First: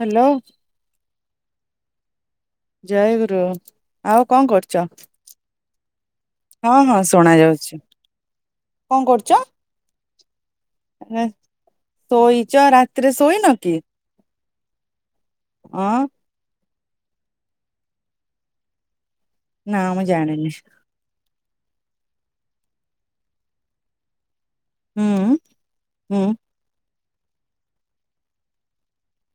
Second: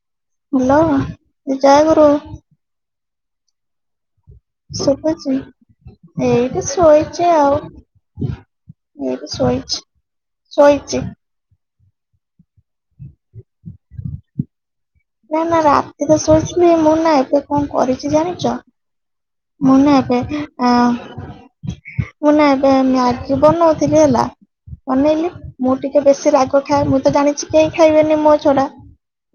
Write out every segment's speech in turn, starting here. Hello hello ଜୟ ଗୁରୁ କ ରରୁ। ଜୟ ଗୁରୁ। ଶୁବୁଛି ଏଇଟି ହଁ ହଁ ଶୁଣା ଶୋଇଛ ଆଉ। ଯାଉଛି କଣ କରୁଛ? ଏଇ ଶୋଇଛି ଶୋଇଛି। ସୋଇଚ ରାତିରେ ସୋଇନକି? ନା ନା ରାତି ତ ଶୋଇଛୁ ମୁଁ ନା ଏ ତ କଣ କରିଛି ଜାଣିଛ? ନା ମୁନେ ମୁଁ ଏବେ ଜାଣିନି ଆ ମୁଁ ନା ଏବେ ମ୍ୟାଗି ବନଉ ଥିଲି ହେଲା। ବନେଇଲି। ହୁଁ ମୁଁ ଟିକେ ହୁଁ ବେଶୀ ରାଗ ଖାଏ। ମୁଁ ତ ଜାଣିଛି କେହି ଖାଇବେନି ମୋ ଛଡା।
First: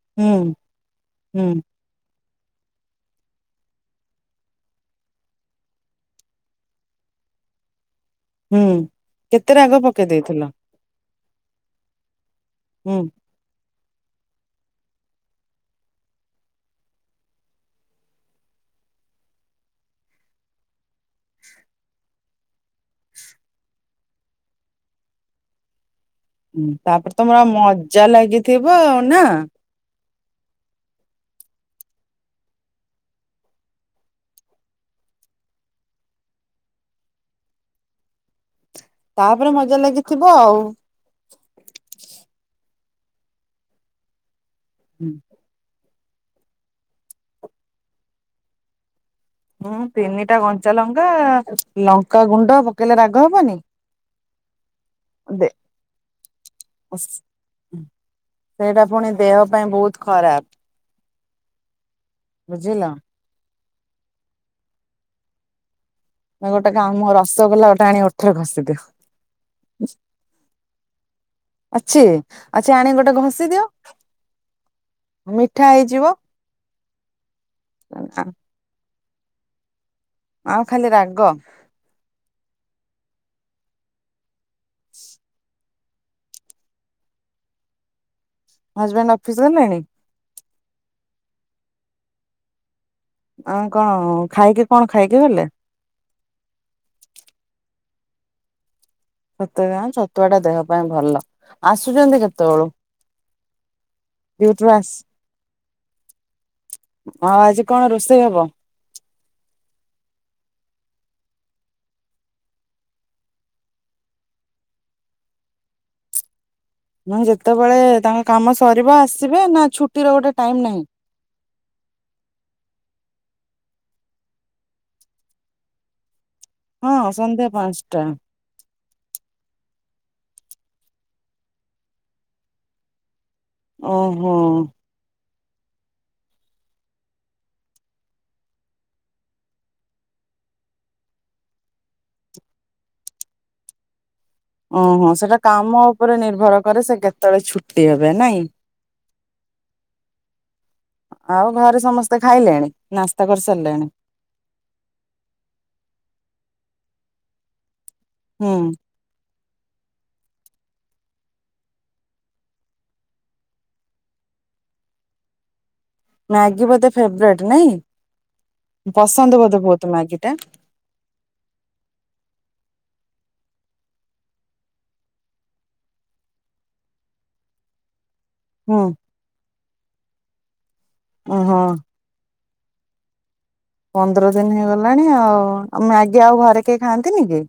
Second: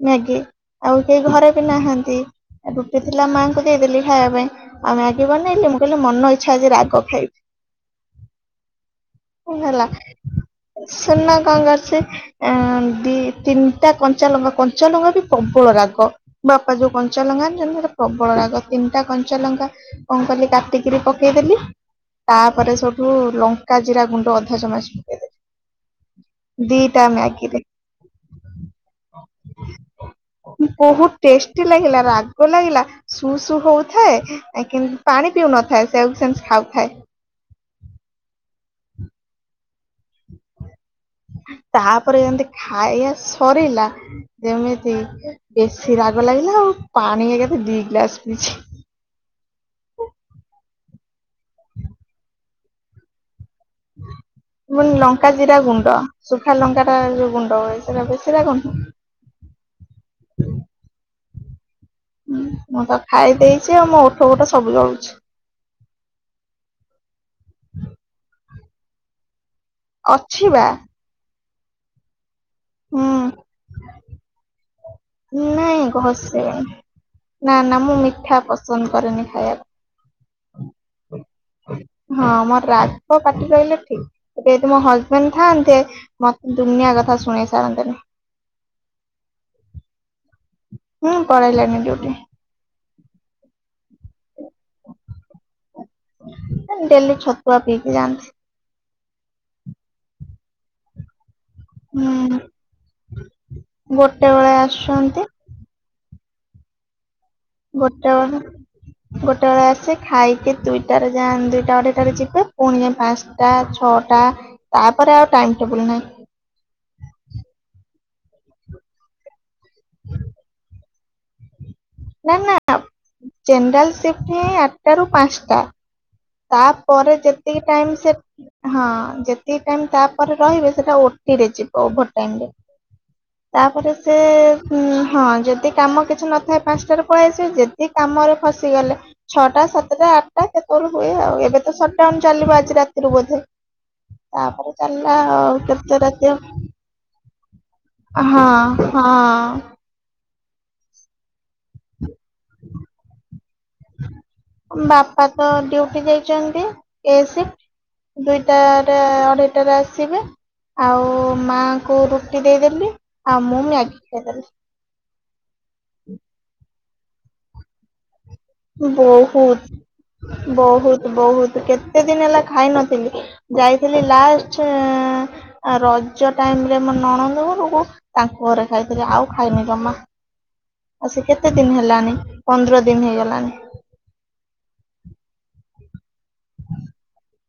ମ୍ୟାଗି ହୁଁ ଆଉ କେହି ଘରେ ହୁଁ ବି ନାହାନ୍ତି। ଏ ରୁଟି ଥିଲା ମାଆଙ୍କୁ ଦେଇଦେଲି ଖାଇବା ପାଇଁ। ଆଉ ମ୍ୟାଗି ବନେଇଲି ମୁଁ କହିଲି ମନ ଇଚ୍ଛା ଆଜି ରାଗ ଖାଇବି। ହୁଁ, କେତେ ରାଗ ପକେଇ ଦେଇଥିଲ? ଶୁନ କଣ କରିଛି? ଏଁ, ହୁଁ ଦି ତିନିଟା କଞ୍ଚା ଲଙ୍କା, କଞ୍ଚା ଲଙ୍କା ବି ପ୍ରବଳ ରାଗ ବାପା ଯୋଉ କଞ୍ଚାଲଙ୍କା ଆଣିଚନ୍ତି ସେଟା ପ୍ରବଳ ରାଗ। ତିନିଟା କଞ୍ଚାଲଙ୍କା କ କଲି କାଟିକିରି ପକେଇଦେଲି। ତାପରେ ସେଉଠୁ ଲଙ୍କା ଜିରା ଗୁଣ୍ଡ ଅଧା ଚାମଚ ପକେଇଦେଲି। ହୁଁ, ଦିଟା ତାପରେ ତୋମର ମ୍ୟାଗିରେ ମଜା ଲାଗିଥିବ ନା? ବହୁତ ଟେଷ୍ଟି ଲାଗିଲା, ରାଗ ଲାଗିଲା, ସୁ ସୁ ହଉଥାଏ। ଏ କି ପାଣି ପିଉ ନ [unintelligible] ସେୟାକୁ ସେମିତି ଖାଉଥାଏ। [unintelligible] ତାପରେ ମଜା ଲାଗିଥିବ ଆଉ। ଖାଇଆ ସରିଲା ଯେମିତି ଇସ ସି ରାଗ ଲାଗିଲା ଆଉ ପାଣି ଏକା ଥରେ ଦି ଗ୍ଲାସ ପିଇଛି। ହଁ ତିନିଟା କଞ୍ଚା ଲଙ୍କା, ଲଙ୍କା ଗୁଣ୍ଡ ପକେଇଲେ ରାଗ ହବନି। ହୁଁ ପୁନ ଲଙ୍କା ଦେ ଜିରା ଗୁଣ୍ଡ ଶୁଖା ଲଙ୍କା ର ଯୋଉ ଗୁଣ୍ଡ ହୁଏ ସେଟା ବେଶି ରାଗ ନୁହଁ। ସେଇଟା ପୁଣି ଦେହ ପାଇଁ ବହୁତ ଖରାପ। ହୁଁ, ବୁଝିଲ। ମୁଁ ତ ଖାଇ ଦେଇଚି ଆଉ ମୋ ଉଠ ଫୁଠ ସବୁ ଜଳୁଛି। ଏ ଗୋଟେ କାମ ରସଗୋଲା ଗୋଟେ ଆଣି ଓଠରେ ଘଷିଦିଅ। ଅଛି ବା। ଅଛି? ଅଛ ଆଣି ହୁଁ ଗୋଟେ ଘଷି ଦିଅ ମିଠା ନାଇଁ ହେଇଯିବ। ଘଷିବନି ନା ନା ମୁଁ ମିଠା ପସନ୍ଦ କରେନି ଖାଇବାକୁ। ଆଉ ଖାଲି ରାଗ ହଁ ମୋର ରା ତ ପାଟିକୁ ଆଇଲେ ଠିକ ସେଇଠି ମୋ ହଜବେଣ୍ଡ ଥାନ୍ତେ ମତ ଦୁନିଆ କଥା ଶୁଣେଇ ସାରନ୍ତିନି। ହଜବେଣ୍ଡ ଅଫିସ୍ ଗଲେଣି? ନା ପଳେଇଲେଣିି ଡିଉଟି। ଆଉ କଣ ଖାଇକି କଣ ଖାଇକି ଗଲେ? ଏ ଡେଲି ଛତୁଆ ପିଇକି ଯାଆନ୍ତି। ଛତୁଆ [unintelligible] ଛତୁଆ ଟା ଦେହ ପାଇଁ ଭଲ। ଆସୁଛନ୍ତି ହୁଁ କେତେବେଳୁ? ଗୋଟେ ବେଳେ ଡିଉଟି ରୁ ଆସ ଆସୁଛନ୍ତି କଣ ଗୋଟେ ରୋଷେଇ ହବ ବେଳେ ଗୋଟେ ବେଳେ ଆସେ ଖାଇ କି ଦୁଇଟାରେ ଯାଆନ୍ ଦୁଇଟା ଅଢେଇ ଟାରେ ଯିବେ। ପୁଣି ଯାଇ ପାନ୍ସଟା ଛଅଟା। ତାପରେ ଆଉ ଟା ଟାଇମ୍ ଟେବୁଲ୍ ନାହିଁ। ନା ଯେତେବେଳେ ତାଙ୍କ କାମ ସରିବ ଆସିବେ ନା ଛୁଟିର ଗୋଟେ ଟାଇମ୍ ନାହିଁ? ନା ନା ଜେନେରାଲ୍ ସିଫ୍ଟ ହିଁ ଆଟା ରୁ ପାନ୍ସ ଟା। ହଁ ତାପରେ ସନ୍ଧ୍ୟା ଯେତିକି ଟାଇମ୍ ପାଞ୍ଚଟା ସେ ହଁ ଯେତିକି ଟାଇମ୍ ତାପରେ ରହିବେ ସେଟା ଓଟିରେ ଯିବ ଓଭର୍ ଟାଇମ୍ ରେ। ତାପରେ ସେ ଓହୋ ହୁଁ, ହଁ ଯଦି କାମ କିଛି ନଥାଏ ପାନ୍ସଟାରେ ପଳେଇଆସିବେ। ଯଦି କାମରେ ଫସିଗଲେ ଛଅଟା ସାତଟା ଆଟା କେତଳୁ ହୁଏ ଆଉ। ଏବେ ତ ସଟଡାଉନ୍ ଚାଲିବ ଆଜି ରାତିରୁ ବୋଧେ। ତାପରେ ଓହୋ ଚାଲିଲା ସେଟା କାମ କେତେ ଉପରେ ରାତିଅ ନିର୍ଭର କରେ ସେ କେତେବେଳେ ଛୁଟି ହେବେ ନାଇଁ ହଁ ହଁ ହଁ। ଆଉ ଘରେ ସମସ୍ ବାପା ତ ଡିଉଟି ଯାଇଚନ୍ତି। ଏ ସିଫ୍ଟ ହୁଁ ଦୁଇଟା ରେ ଅଢେଇ ଟାରେ ଆସିବେ। ଆଉ ମାଆଙ୍କୁ ରୁଟି ଦେଇଦେଲି ଆଉ ମୁଁ ବି ମ୍ୟାଗି ଖାଇଦେଲି। ମ୍ୟାଗି ବୋଧେ ଫେବରଟ ନାଇଁ। ପସନ୍ଦ ବୋଧେ ମ୍ୟାଗି ଟା ବହୁତ ବହୁତ ବହୁତ କେତେ ଦିନ ହେଲା ଖାଇନ। ଯାଇଥିଲି ଲାଷ୍ଟ ରଜ ଟାଇମ ରେ ମୋ ନଣନ୍ଦଗୁରକୁ। ତାଙ୍କ ଘରେ ହୁଁ ଖାଇଥିଲି ଆଉ ଖାଇନି ଜମା ଆଉ ସେ କେତେ ଓହୋ ଦିନ ହେଲଣିି। ପନ୍ଦର ଦିନ ହେଇଗଲାଣି। ପନ୍ଦର ଦିନ ହେଇଗଲାଣି ଆଉଉ ମଗି ଆଉ ଘରେ କେହି ଖାଆନ୍ତିନି କି।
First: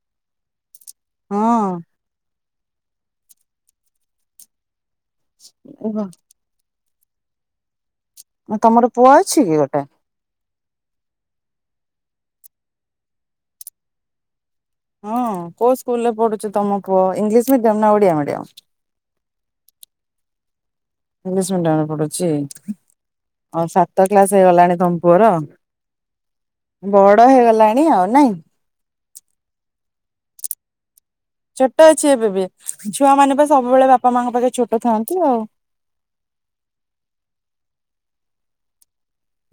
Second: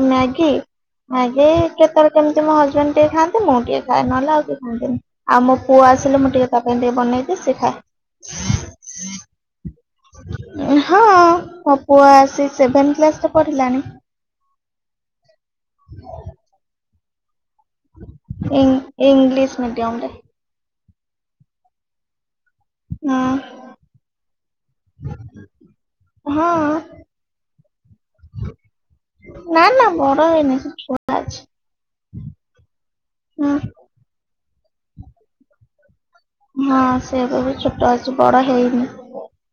ମ୍ୟାଗି ମ୍ୟାଗି ହଁ କେତାର କେ। ମୋ ହଜବେଣ୍ଡ ଟିକେ ଖାନ୍ତି ମୁଁ ଟିକେ ଖଏ ନହେଲେ ଆଉ କି ଖାନ୍ତିନି ଆଉ ମୋ ପୁଅ ଆସିଲ ମୁଁ ଟିକ ତା ପାଇଁ ଟ। ବନେଇକି ତମର ପୁଅ ଅଛି କି ଗୋଟେ ଶିଅଖାଏ। ହଁ ମୋ ପୁଅ। ସେ ସେଭେନ୍ କ୍ଲାସ ପଢିଲା। ହଁ କ ସ୍କୁଲ ପଡିଚ ତମପଅ ଇଲିଶ। ମୁ ତମ ନା ଓଡ଼ିଆ ମଆ। ଇଂ ଇଂଲିଶ ମିଡିୟମ ରେ ଇଂଶ ମିନଟରେ ପଡୁଛି। ହଁ ଆ ସାତ କ୍ଲାସ ହେଇଗଲାଣି ତମ ପୁଅର। ହଁ ବଡ ହେଇଗଲାଣି ଆଉ ନାଇଁ। ହ ନାଇ ଶ। ଛୋଟ ଅଛି ଏବେ ବି ଛୁଆମାନୋନେ ବା ହୁଁ ସବୁବେଳେ ବାପା ମାଆଙ୍କ ପାଖେ ଛୋଟ ଥାଆନ୍ତି ଆଉ। ହଁ ସେବେ ବି ଛୋଟ ଅଛି ବଡ ହେଇନି।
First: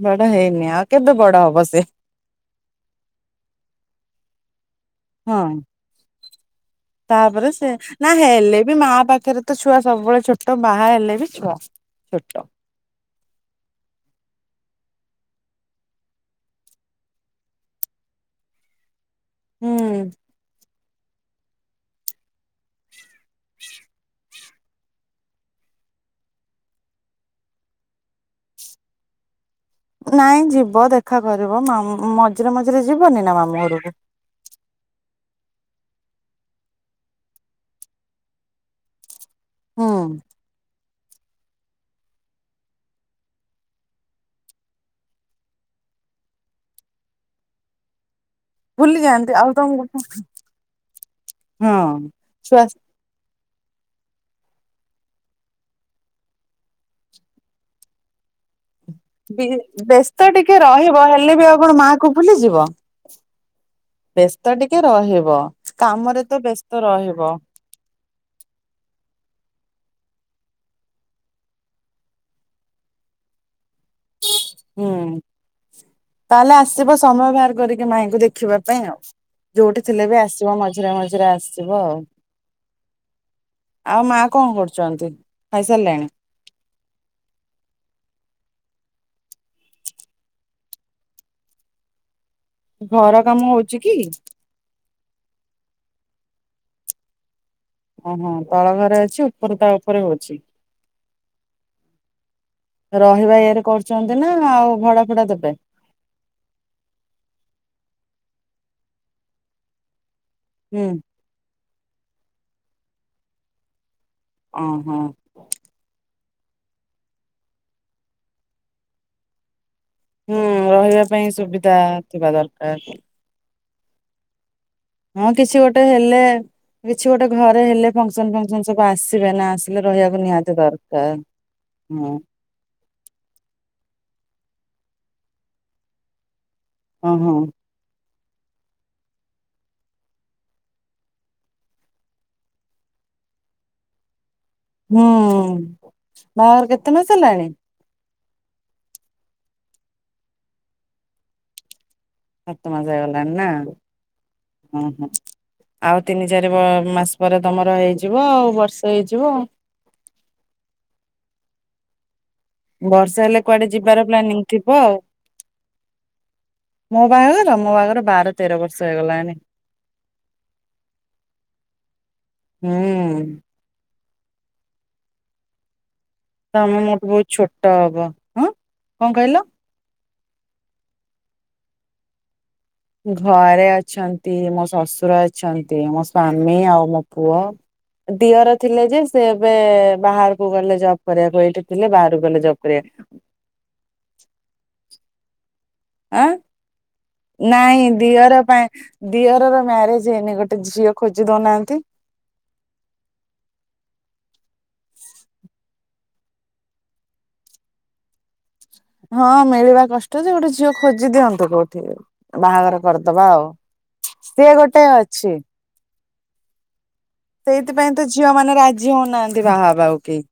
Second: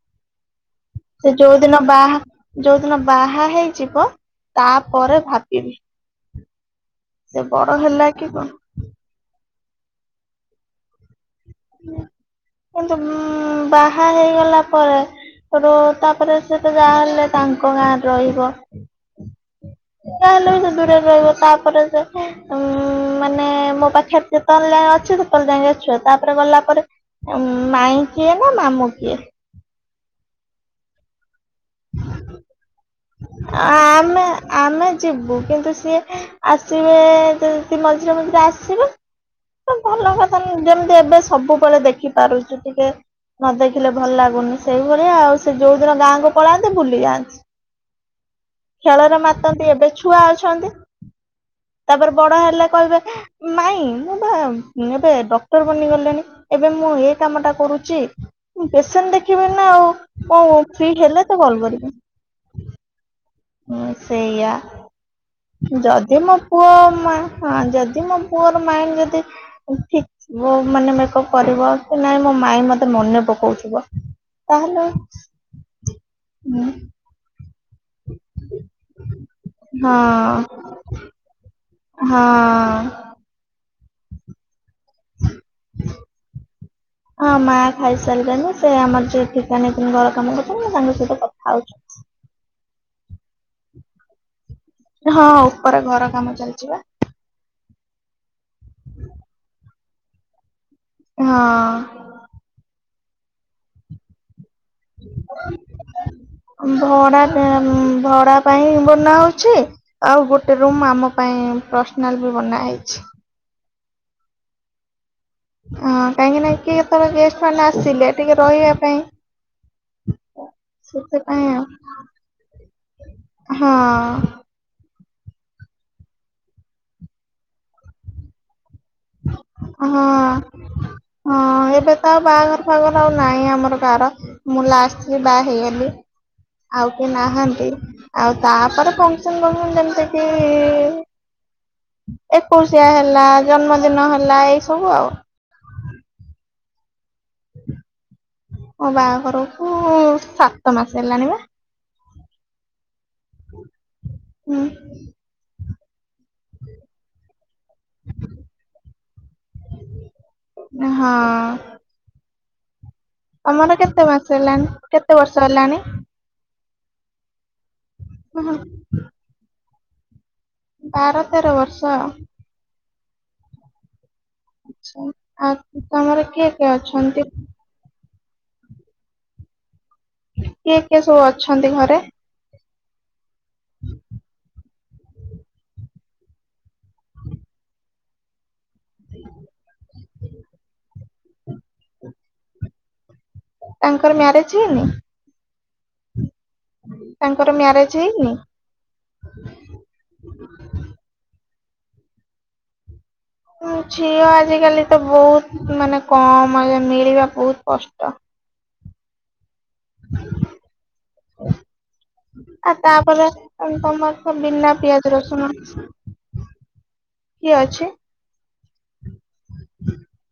ବଡ଼ ହେଇନି ଆ। ସେ ଯୋଉ ଦିନ ବାହା ଯୋଉ ଦିନ ବାହା ହେଇଯିବ। ତାପରେ ହଁ ଭାବିବି। ତାପରେ ବଡ ସେ ହେଲା ନା କି କଣ ହେଲେ ବି ମା ପାଖରେ। ତ ଛୁଆ ସବୁବେଳେ ଛୋଟ ବାହା ହେଲେ। ବି ଛୁଆ ଛୋଟ କିନ୍ତୁ ଉ ବାହା ହେଇଗଲା। ପରେ ତାପରେ ସେ ତ ଯାହାହଲେ ତାଙ୍କ ଗାଁରେ ରହିବ। ହୁଁ ହେଲେ ଦୂର ରହିବ ତାପରେ ଯେ ଉଁ ମାନେ ମୋ ପାଖରେ। ଯେ ତ ଯା ଅଛ ତନ ଯାଇକ ଅଛୁ ତାପରେ ଗଲା ପରେ। ଉ ମାଇ କିଏ ନା ମାମୁ କିଏ। ନାଇଁ ଯିବ ଦେଖା। ଘରିବ ମ ମଝିରେ ମଝିରେ ଯିବନି ନା ମାମୁ ଘରକୁ। ଆସିବେ ଆସିବେ ମଝିରେ ମଝିରେ ଆସିବ। ହୁଁ ଭଲ କଥା ନ ଯେମିତି ଏବେ ସବୁବେଳେ ଦେଖି ପାରୁଛିୁ ଟିକେ। ନ ଦେଖିଲେ ଭଲ ଲାଗୁନି ସେଇଭଳିଆ ଆଉ ସେ ଯୋଉ ଦିନ ଗାଁ। ପଳାନ୍ତେ ବୁଲି ଯାଆନ୍ତି ଭୁଲି ଖେଳରେ ଯାଆନ୍ତି ଆଉ ମାତନ୍ତି ଏବେ ତମକୁ ଛୁଆ ଅଛନ୍ତି। ହଁ ତାପରେ ବଡ ଛୁଆ ହେଲେ କହିବେ ମାଇଁ ମୁଁ ବା ଏବେ ଡକ୍ଟର ବନି ଗଲେଣି ଏବେ ମୁଁ ଏ କାମଟା କରୁଛି ପେସେଣ୍ଟ ଦେଖିବି ବି ନା ଆଉ ବ୍ୟସ୍ତ ଟିକେ କଣ ଫ୍ରି ରହିବ ହେଲେ ତ ଆଉ କଲ୍ କଣ ମା କରିବି କୁ ଭୁଲିଯିବ। ସେଇଆ ବ୍ୟସ୍ତ ଟିକେ ରହିବ ଯଦି କାମରେ ମୋ ତ ପୁଅ ବ୍ୟସ୍ତ ରହିବ। ହଁ ଯଦି ମୋ ପୁଅର ମାଇଣ୍ଡ ଯଦି ଠିକ୍ ଥିବ ମାନେ ମେକଅପ୍ କରିବ କି ନହିଁ ମୋ ମାଇ ମ ମନେ ପକଉଥିବ। ତାହେଲେ ହୁଁ ତାହେଲେ ଆସିବ ସମୟ ବାହାର ମାଇଙ୍କୁ ଦେଖିବା ପାଇଁ ଆଉ ଯୋଉଠି ହଁ ଥିଲେ ବି ଆସିବ ମଝିରେ ମଝିରେ ଆସ ହଁ। ଆଉ ମା କଣ କରୁଛ ହଁ ମାଖାଇ ସାରିଲେଣି। ସେ ଆମର ଯୋ ଠିକାନେଇଛନ୍ତି ଘର କାମ କରୁଛନ୍ତି ତାଙ୍କ ସହିତ କଥା ହଉଛନ୍ତି। ଘର କାମ ହଉଛି କି। ହଁ ଉପର ଘର କାମ ଚାଲିଛି ବା ଓହୋଃ ତଳ ଘରେ ଅଛି ଉପରେ ତା ଉପରେ ହେଉଛି ହଁଅଁ-ଅଁ। ରହିବା ଇଏରେ କରୁଛନ୍ତି ନା ଆଉ ଭଡା ଫଡା ଦେବେ? ଭଡ଼ା [inaudible] ଭଡା ପାଇଁ ବନା ହଉଛି ଆଉ ଗୋଟେ ରୁମ୍ ହୁଁ ଆମ ପାଇଁ ପର୍ସନାଲ୍ [inaudible] ବନାହେଇଛି। ଓହୋଃ। ହଁ କାହିଁକି ନା କିଏ କେତେବେଳେ ଗେଷ୍ଟମାନେ ଆସିଲେ ଟିକେ ରହିବା ପାଇଁ ହୁଁ ରହିବା ପାଇଁ ସେଥିପାଇଁ ସୁବିଧା ଥିବା ଦରକାର। ହଁଅ-ଅ। ହଁ କିଛି ଗୋଟେ ହେଲେ କିଛି ଗୋଟେ ଘରେ ହେଲେ ଫଙ୍କସନ୍ ଫଙ୍କସନ୍ ହଁ ଦରକାର। ହଁ ଏବେ ତ ଆଉ ବାହାଘର ଫାହାଘର ନାଇଁ ଆମର [inaudible] କାର ମୁଁ ଲାଷ୍ଟରେ ବାହା ହେଇଗଲି ଆଉ କେ ହଁ ହଁ ନାହାନ୍ତି। ଆଉ ତାପରେ ଫଙ୍କସନ୍ ଫଙ୍କସନ୍ ଯେମିତିକି ଏକୋଇଶିଆ ହେଲା ଜନ୍ମଦିନ ହେଲା ଏଇ ସବୁ ଆଉ। ହୁଁଉଁ-ଉଁ ବାହାଘର କେତେ ମାସ ହେଲାଣି? ମୋ ବାହାଘରକୁ ସାତ ମାସ ହେଲାଣି ବା ସାତମାସ ହେଇ ଗଲାଣି ନା ହୁଁ ହୁଁ-ହୁଁ ଆଉ ତିନି ଚାରି ମା ମାସ ପରେ ତମର ହେଇଯିବ ଆଉ ବର୍ଷେ ହେଇଯିବ ଆଉ ହଁ। ବର୍ଷେ ହେଲେ କୁଆଡେ ତମର କେତେ ଯିବାର ମାସ ପ୍ଲାନିଂ ହେଲାଣି ଥିବ ଆଉ କେତେ ବର୍ଷ ହେଲାଣି? ମୋ ବାହାଘର ମୋ ବାହାଘର ବାର ଓହୋ ତେର ବର୍ଷ ହେଇଗଲାଣି। ବାର ତେର ବର୍ଷ? ହୁଁ। ଆଛା ଆ ତମେ ମୋଠୁ ବହୁତ ଛୋଟ ହବ, ହଁ କଣ କହିଲ? କିଏ କିଏ ସବୁ ଅଛନ୍ତି ଘରେ? ଘରେ ଅଛନ୍ତି ମୋ ଶଶ୍ ଶଶୁର ଅଛନ୍ତି ମୋ ସ୍ଵାମୀ ଆଉ ମୋ ପୁଅ ଦିଅର ଥିଲେ ଯେ ସେ ଏବେ ବାହାରକୁ ଗଲେ ଜବ୍ କରିବାକୁ ଏଇଠି ଥିଲେ ବାହାରକୁ ଗଲେ ଜବ୍ କରିବାକୁ ତାଙ୍କର ମ୍ୟାରେଜ ହେଇନି? ଆଁ? ତାଙ୍କର ନାଇଁ ମ୍ୟାରେଜ ହେଇନି? ଦିଅର ପାଇଁ ଦିଅରର ମ୍ୟାରେଜ ହେଇନି ଗୋଟେ ଝିଅ ଖୋଜି ଦଉନା ନ୍ତି ଝିଅ ଆଜିକାଲି ତ ବହୁତ ମାନେ କମ୍, ମିଳିବା ବହୁତ କଷ୍ଟ। ହଁ ମିଳିବା କଷ୍ଟ ଯେ ଗୋଟେ ଝିଅ ଖୋଜି ଦିଅନ୍ତୁ କୋଉଠି, ଆଉ ବାହାଘର ତାପରେ କରିଦବା ଆଉ ତମର [inaudible] ବିନା ଗୋଟେ ପିଆଜ ଅଛି। ରସୁଣ କିଏ ଅଛି? ସେଇଥିପାଇଁ ତ ଝିଅ ମାନେ ରାଜି ହଉନାହାନ୍ତି ବାହାହେବାକୁ କେହି।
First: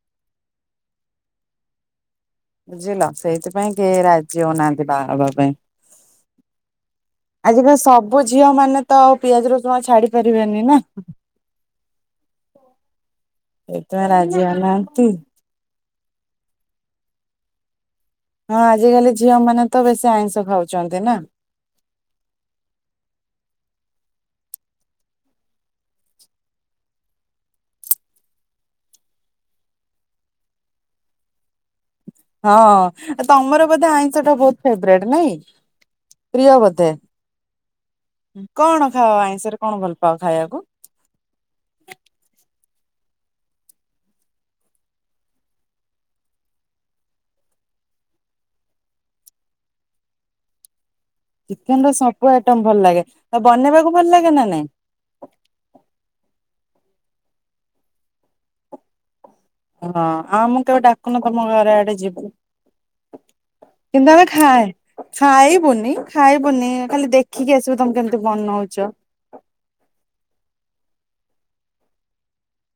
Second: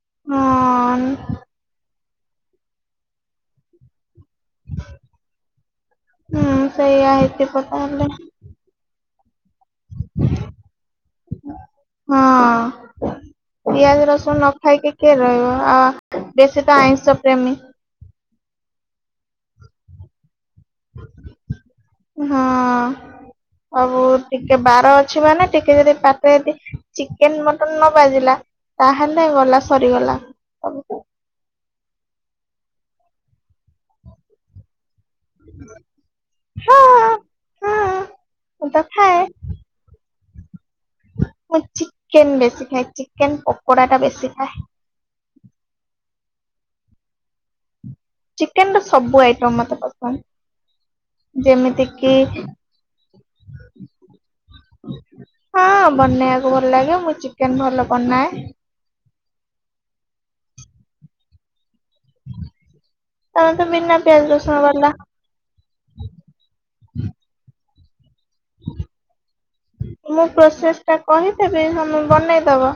ହଁ ଅଁ-ଅଁ-ଅଁ-ଅଁ ନ୍ ବୁଝିଲ ସେଇଥିପାଇଁ କେ ରା ରାଜି ହେଉନାହାନ୍ତି ବାହାହେବା ପାଇଁ ହୁଁ ସେଇଆ ହେଇଥିବ ଆଜିକାଲି ତାହେଲେ ସବୁ ଝିଅ ମାନେ ତ ପିଆଜ ରସୁଣ ଛାଡି ପାରିବେନି ନା। ହଁଅ। ସେଇଥିପାଇଁ ପିଆଜ ରସୁଣ ରାଜି ନ ଖାଇକି ହଉନାହାନ୍ତି। କିଏ ରହିବ ଆ ବେଶୀ ତ ଆଇଁଷ ପ୍ରେମୀ। ହଁ ଆଜିକାଲି ଝିଅମାନେ ତ ବେଶୀ ଆଇଁଷ ଖାଉ ହଁଅ-ଅ-ଅ ଅବୁତ୍ ଟିକେ ବାର ଅଛି ମାନେ ଟିକେ ଯଦି ପାଟିରେ ଯଦି ଚିକେନ୍ ମଟନ ନ ବାଜିଲା ତାହେଲେ ଗଲା ସରିଗଲା। ହଁ ତମର ବୋଧେ ଆଇଁଷ ଟା ବହୁତ ଫେବରାଇଟ ନାଇଁ ପ୍ରିୟ ବୋଧେ? ହଁ ମୁଁ ତ କଣ ଖାଅ ଖାଏ ଆଇଁଷରେ କଣ ଭଲ ପାଅ ଖାଇବାକୁ? ମୁଁ ଚିକେନ ବେଶି ଖାଇ ଚିକେନ ପକୋଡ଼ା ଟା ବେଶି ଖାଏ। ଚିକେନର ସବୁ ଆଇଟମ୍ ମତେ ପସନ୍ଦ। ଯେମିତି ଚିକେନର କିି ସବୁ ଆଇଟମ ଭଲ ଲାଗେ ତ ବନେଇବାକୁ ଭଲ ଲାଗେ ନା ନାଇଁ? ହଁ ବନେଇବାକୁ ଭଲ ଲାଗେ ମୁଁ ଚିକେନ ଭଲ ବନାଏ। ହଁ ଆଉ ମୁଁ କେବେ ଡାକୁନ ତମ ଘରେ ଆଡେ ଯିବୁ। ତମେ ତ ବିନା କିନ୍ତୁ ପିଆଜ ଆମେ ରସୁଣ ଖାଏ ବାଲା ଖାଇବୁନି ଖାଇବୁନି ଖାଲି ଦେଖିକି ଆସି ମୁଁ ପ୍ରୋସେସ ଟା କହିଦେବି ତମେ ବନେଇଦବ।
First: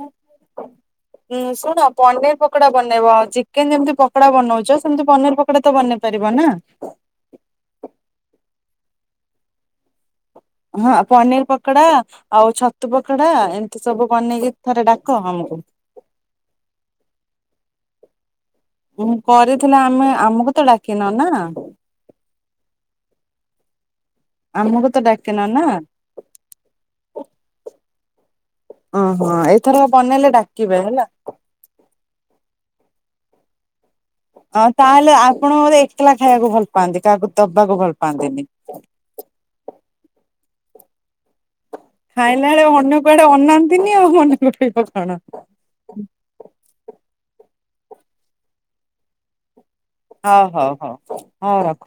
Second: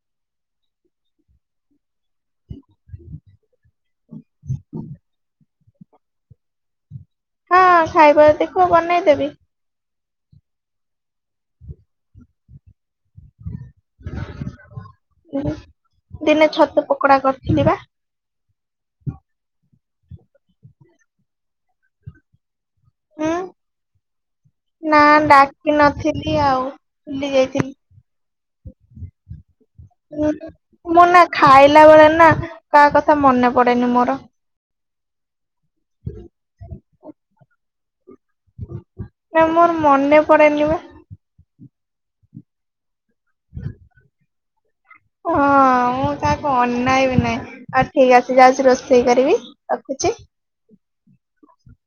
ହୁଁ ଶୁଣ ପନିର ପକୋଡା ବନେଇବା ଆଜି କେନ୍ ଯେମିତି ପକୋଡା ବନଉଛ ସେମତି ପନିର ପକଡା ତ ବନେଇ ପାରିବନା? ହଁ ଖାଇବା ଦେଖୁ ବନେଇ ଦେବି। ହଁ ପନିର ପକୋଡା ଆଉ ଛତୁ ପକୋଡା ଏମ୍ ସବୁ ବନେଇକି ଥରେ ଡାକ ଆମକୁ। ଦିନେ ଛତୁ ପକୋଡା କରିଥିଲି ବା। ଉ କରିଥିଲେ ଆମେ ଆମକୁ ତ ଡାକିନ ନା। ହୁଁ ଆମକୁ ତ ନା ଡାକିନ ନା ଡାକି ନଥିଲି ଆଉ ଉଲି ଯାଇଥିଲି। ଓହୋ ଏଇଥର ବନେଇଲେ ଉ ଡାକିବେ ମୁଁ ହେଲା। ନା ଖାଇଲା ବେଳେ ନା କାହା କଥା ମନେ ପଡେନି ମୋ ହ ତାହେଲେ ଆପଣଙ୍କର ଏକଲା ଖାଇବାକୁ ଭଲ ପାଆନ୍ତି କାହାକୁ ଦବାକୁ ଭଲ ପାଆନ୍ତିନି। ନା ମୋର ମନେ ପଡେନି ବା। ଖାଇଲା ବେଳେ ଅନ୍ୟ କୁଆଡେ ଅନାନ୍ତିନି ଆଉ ମନେ। [unintelligible] ହଁ ମୁଁ ତାକୁ ଅନାଇବି ନାହିଁ ଆଉ ଠିକ ଅଛି ଯାଉଛି ରୋଷେଇ କରିବି। ରଖୁଛି। ହଉ ହଉ ହଉ ହଁ